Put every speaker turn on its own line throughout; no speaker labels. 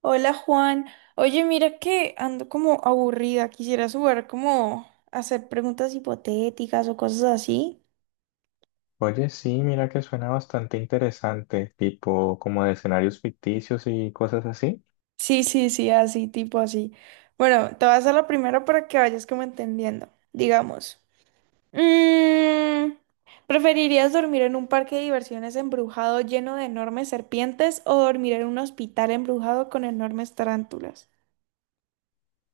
Hola Juan, oye mira que ando como aburrida, quisiera jugar como a hacer preguntas hipotéticas o cosas así.
Oye, sí, mira que suena bastante interesante, tipo como de escenarios ficticios y cosas así.
Sí, sí, sí, así, tipo así. Bueno, te voy a hacer la primera para que vayas como entendiendo, digamos. mm, ¿preferirías dormir en un parque de diversiones embrujado lleno de enormes serpientes o dormir en un hospital embrujado con enormes tarántulas?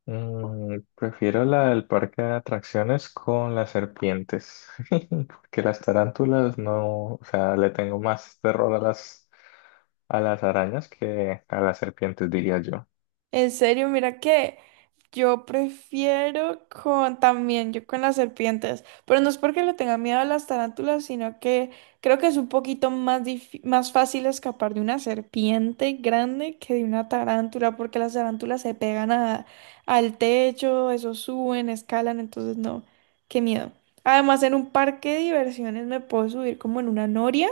Prefiero la del parque de atracciones con las serpientes, porque las tarántulas no, o sea, le tengo más terror a las arañas que a las serpientes, diría yo.
En serio, mira que... Yo prefiero con también, yo con las serpientes, pero no es porque le tenga miedo a las tarántulas, sino que creo que es un poquito más fácil escapar de una serpiente grande que de una tarántula, porque las tarántulas se pegan al techo, eso suben, escalan, entonces no, qué miedo. Además, en un parque de diversiones me puedo subir como en una noria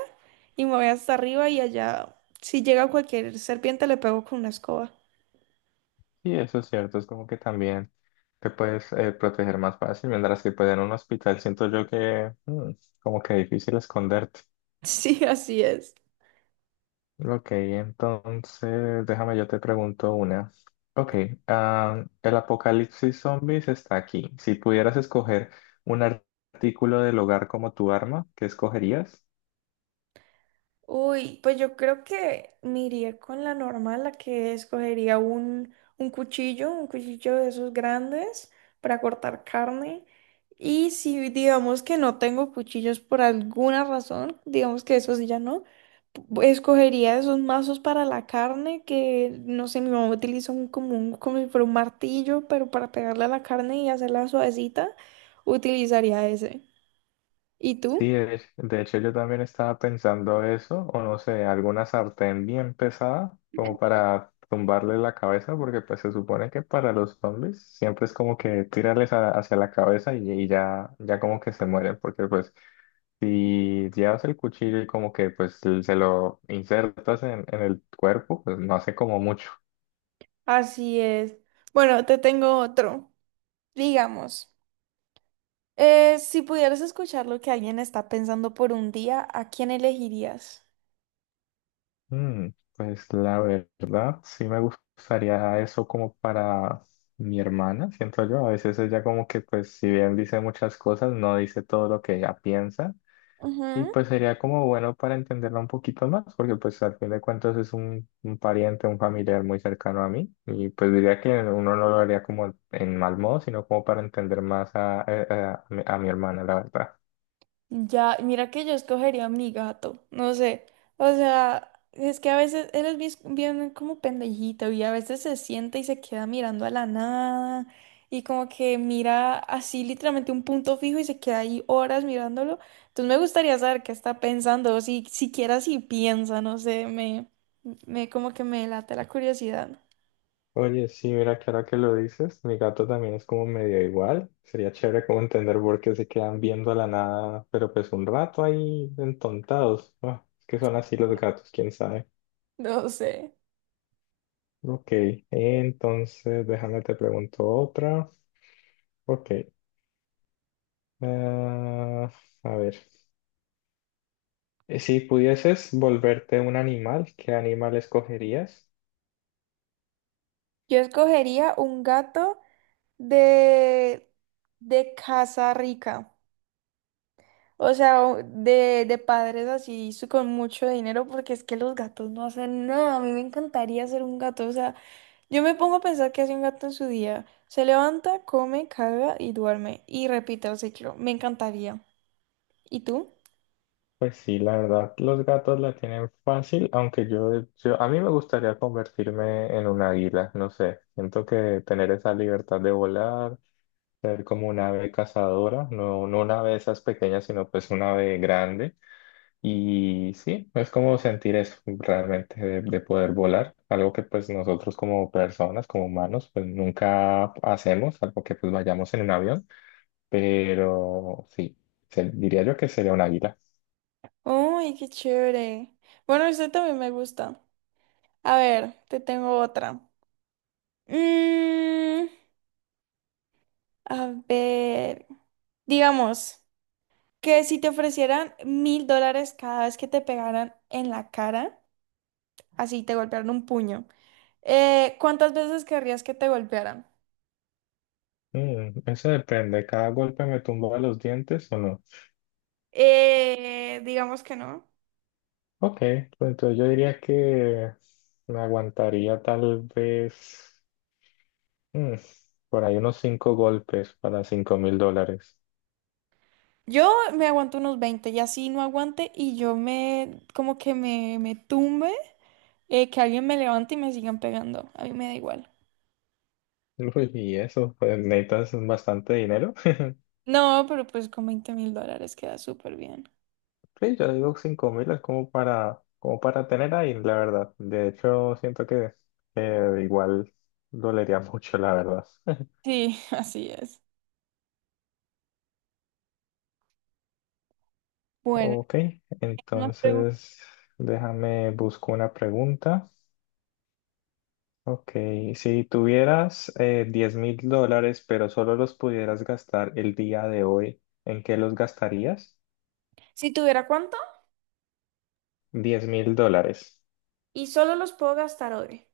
y me voy hasta arriba y allá, si llega cualquier serpiente, le pego con una escoba.
Y eso es cierto, es como que también te puedes proteger más fácil, mientras que pues en un hospital siento yo que como que difícil esconderte.
Sí, así es.
Ok, entonces déjame yo te pregunto una. Ok, el apocalipsis zombies está aquí. Si pudieras escoger un artículo del hogar como tu arma, ¿qué escogerías?
Uy, pues yo creo que me iría con la normal, la que escogería un cuchillo, un cuchillo de esos grandes para cortar carne. Y si digamos que no tengo cuchillos por alguna razón, digamos que esos ya no, escogería esos mazos para la carne que, no sé, mi mamá utiliza un, como, como si fuera un martillo, pero para pegarle a la carne y hacerla suavecita, utilizaría ese. ¿Y
Sí,
tú?
de hecho yo también estaba pensando eso, o no sé, alguna sartén bien pesada como para tumbarle la cabeza, porque pues se supone que para los zombies siempre es como que tirarles hacia la cabeza y ya, ya como que se mueren, porque pues... Si llevas el cuchillo y como que pues se lo insertas en el cuerpo, pues no hace como mucho.
Así es. Bueno, te tengo otro. Digamos, si pudieras escuchar lo que alguien está pensando por un día, ¿a quién elegirías?
Mm, pues la verdad, sí me gustaría eso como para mi hermana, siento yo. A veces ella como que pues si bien dice muchas cosas, no dice todo lo que ella piensa. Y
Ujú.
pues sería como bueno para entenderla un poquito más, porque pues al fin de cuentas es un pariente, un familiar muy cercano a mí, y pues diría que uno no lo haría como en mal modo, sino como para entender más a mi hermana, la verdad.
Ya, mira que yo escogería a mi gato, no sé, o sea, es que a veces él es bien como pendejito y a veces se sienta y se queda mirando a la nada y como que mira así literalmente un punto fijo y se queda ahí horas mirándolo. Entonces me gustaría saber qué está pensando, o si siquiera si piensa, no sé, me como que me late la curiosidad.
Oye, sí, mira que ahora que lo dices, mi gato también es como medio igual, sería chévere como entender por qué se quedan viendo a la nada, pero pues un rato ahí entontados. Ah, es que son así los gatos, quién sabe.
No sé.
Ok, entonces déjame te pregunto otra. Ok. Ah, a ver, si pudieses volverte un animal, ¿qué animal escogerías?
Yo escogería un gato de, de casa rica. O sea, de padres así con mucho dinero, porque es que los gatos no hacen nada. A mí me encantaría ser un gato. O sea, yo me pongo a pensar qué hace un gato en su día. Se levanta, come, caga y duerme. Y repite el ciclo. Me encantaría. ¿Y tú?
Pues sí, la verdad, los gatos la tienen fácil, aunque a mí me gustaría convertirme en un águila, no sé, siento que tener esa libertad de volar, ser como una ave cazadora, no, no una ave de esas pequeñas, sino pues una ave grande. Y sí, es como sentir eso realmente de poder volar, algo que pues nosotros como personas, como humanos, pues nunca hacemos, algo que pues vayamos en un avión, pero sí, diría yo que sería un águila.
¡Ay, qué chévere! Bueno, este también me gusta. A ver, te tengo otra. Mmm. A ver, digamos que si te ofrecieran 1.000 dólares cada vez que te pegaran en la cara, así te golpearon un puño, ¿Cuántas veces querrías que te golpearan?
Eso depende, cada golpe me tumba los dientes o no.
Digamos que no.
Ok, pues entonces yo diría que me aguantaría tal vez mm, por ahí unos cinco golpes para 5.000 dólares.
Yo me aguanto unos 20 y así no aguante y yo me, como que me tumbe, que alguien me levante y me sigan pegando. A mí me da igual.
Uy, y eso, pues necesitas bastante dinero.
No, pero pues con 20.000 dólares queda súper bien.
Sí, yo digo 5.000 es como para tener ahí, la verdad. De hecho, siento que igual dolería mucho, la verdad.
Sí, así es. Bueno.
Ok,
nos pregun-
entonces déjame busco una pregunta. Ok, si tuvieras 10 mil dólares, pero solo los pudieras gastar el día de hoy, ¿en qué los gastarías?
si tuviera.
10.000 dólares.
Y solo los puedo gastar hoy.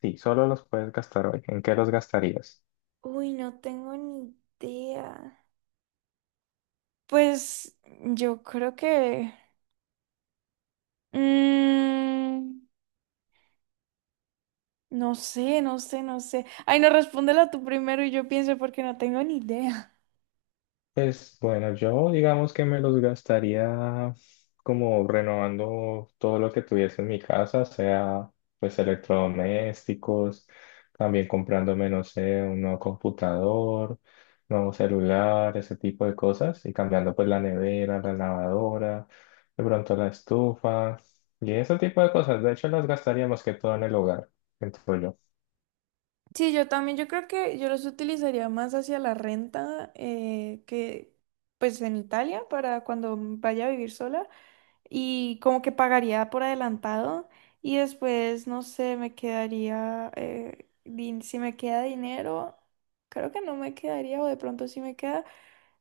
Sí, solo los puedes gastar hoy. ¿En qué los gastarías?
Uy, no tengo ni idea. Pues yo creo que... mm, no sé, no sé, no sé. Ay, no, respóndela tú primero y yo pienso porque no tengo ni idea.
Pues bueno, yo digamos que me los gastaría como renovando todo lo que tuviese en mi casa, sea pues electrodomésticos, también comprándome, no sé, un nuevo computador, nuevo celular, ese tipo de cosas, y cambiando pues la nevera, la lavadora, de pronto la estufa, y ese tipo de cosas. De hecho, las gastaría más que todo en el hogar, siento yo.
Sí, yo también, yo creo que yo los utilizaría más hacia la renta que pues en Italia para cuando vaya a vivir sola. Y como que pagaría por adelantado y después, no sé, me quedaría, si me queda dinero, creo que no me quedaría o de pronto si me queda,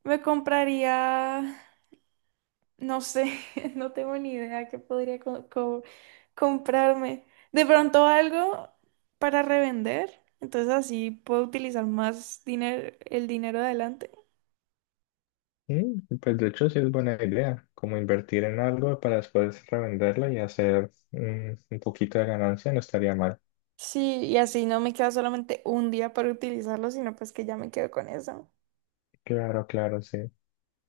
me compraría, no sé, no tengo ni idea qué podría comprarme. De pronto algo para revender, entonces así puedo utilizar más dinero, el dinero de adelante.
Pues de hecho sí es buena idea, como invertir en algo para después revenderlo y hacer un poquito de ganancia no estaría mal.
Sí, y así no me queda solamente un día para utilizarlo, sino pues que ya me quedo con eso.
Claro, claro, sí.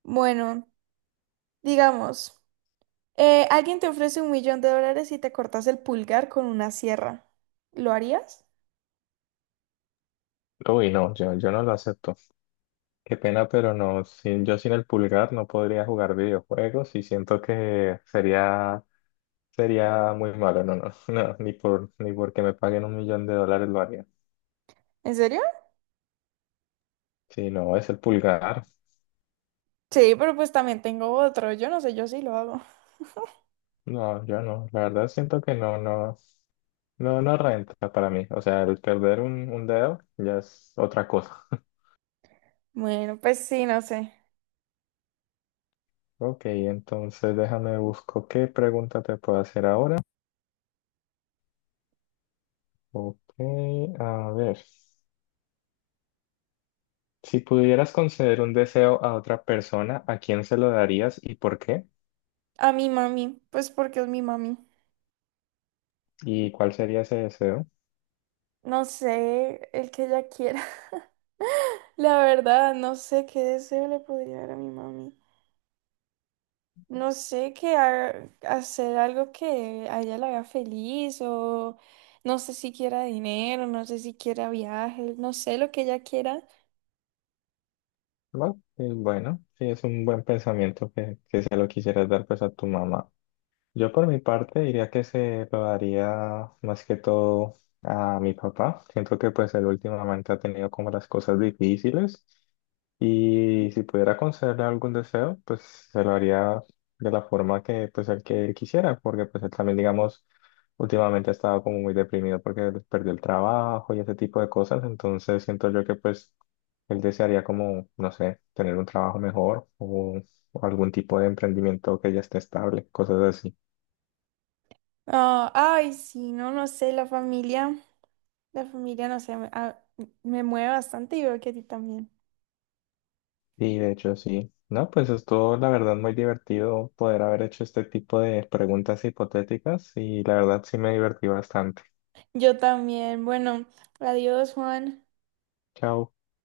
Bueno, digamos, alguien te ofrece 1 millón de dólares y te cortas el pulgar con una sierra. ¿Lo harías?
Uy, no, yo no lo acepto. Qué pena, pero no, sin, yo sin el pulgar no podría jugar videojuegos y siento que sería, muy malo. No, no, no, ni porque me paguen un millón de dólares lo haría.
¿En serio?
Sí, no, es el pulgar.
Sí, pero pues también tengo otro. Yo no sé, yo sí lo hago.
No, yo no. La verdad siento que no, no, no, no renta para mí. O sea, el perder un dedo ya es otra cosa.
Bueno, pues sí, no sé.
Ok, entonces déjame busco qué pregunta te puedo hacer ahora. Ok, a ver. Si pudieras conceder un deseo a otra persona, ¿a quién se lo darías y por qué?
A mi mami, pues porque es mi mami.
¿Y cuál sería ese deseo?
No sé, el que ella quiera. La verdad, no sé qué deseo le podría dar a mi mami. No sé, que hacer algo que a ella la haga feliz o no sé si quiera dinero, no sé si quiera viajes, no sé lo que ella quiera.
Bueno, y bueno, sí es un buen pensamiento que si se lo quisieras dar pues a tu mamá. Yo por mi parte diría que se lo daría más que todo a mi papá. Siento que pues él últimamente ha tenido como las cosas difíciles y si pudiera concederle algún deseo, pues se lo haría de la forma que pues el que él quisiera, porque pues él también digamos últimamente ha estado como muy deprimido porque perdió el trabajo y ese tipo de cosas, entonces siento yo que pues él desearía como, no sé, tener un trabajo mejor o algún tipo de emprendimiento que ya esté estable, cosas así.
Ah, ay, sí, no, no sé, la familia, no sé, me mueve bastante y veo que a ti también.
Sí, de hecho, sí. No, pues estuvo la verdad muy divertido poder haber hecho este tipo de preguntas hipotéticas y la verdad sí me divertí bastante.
Yo también, bueno, adiós, Juan.
Chao.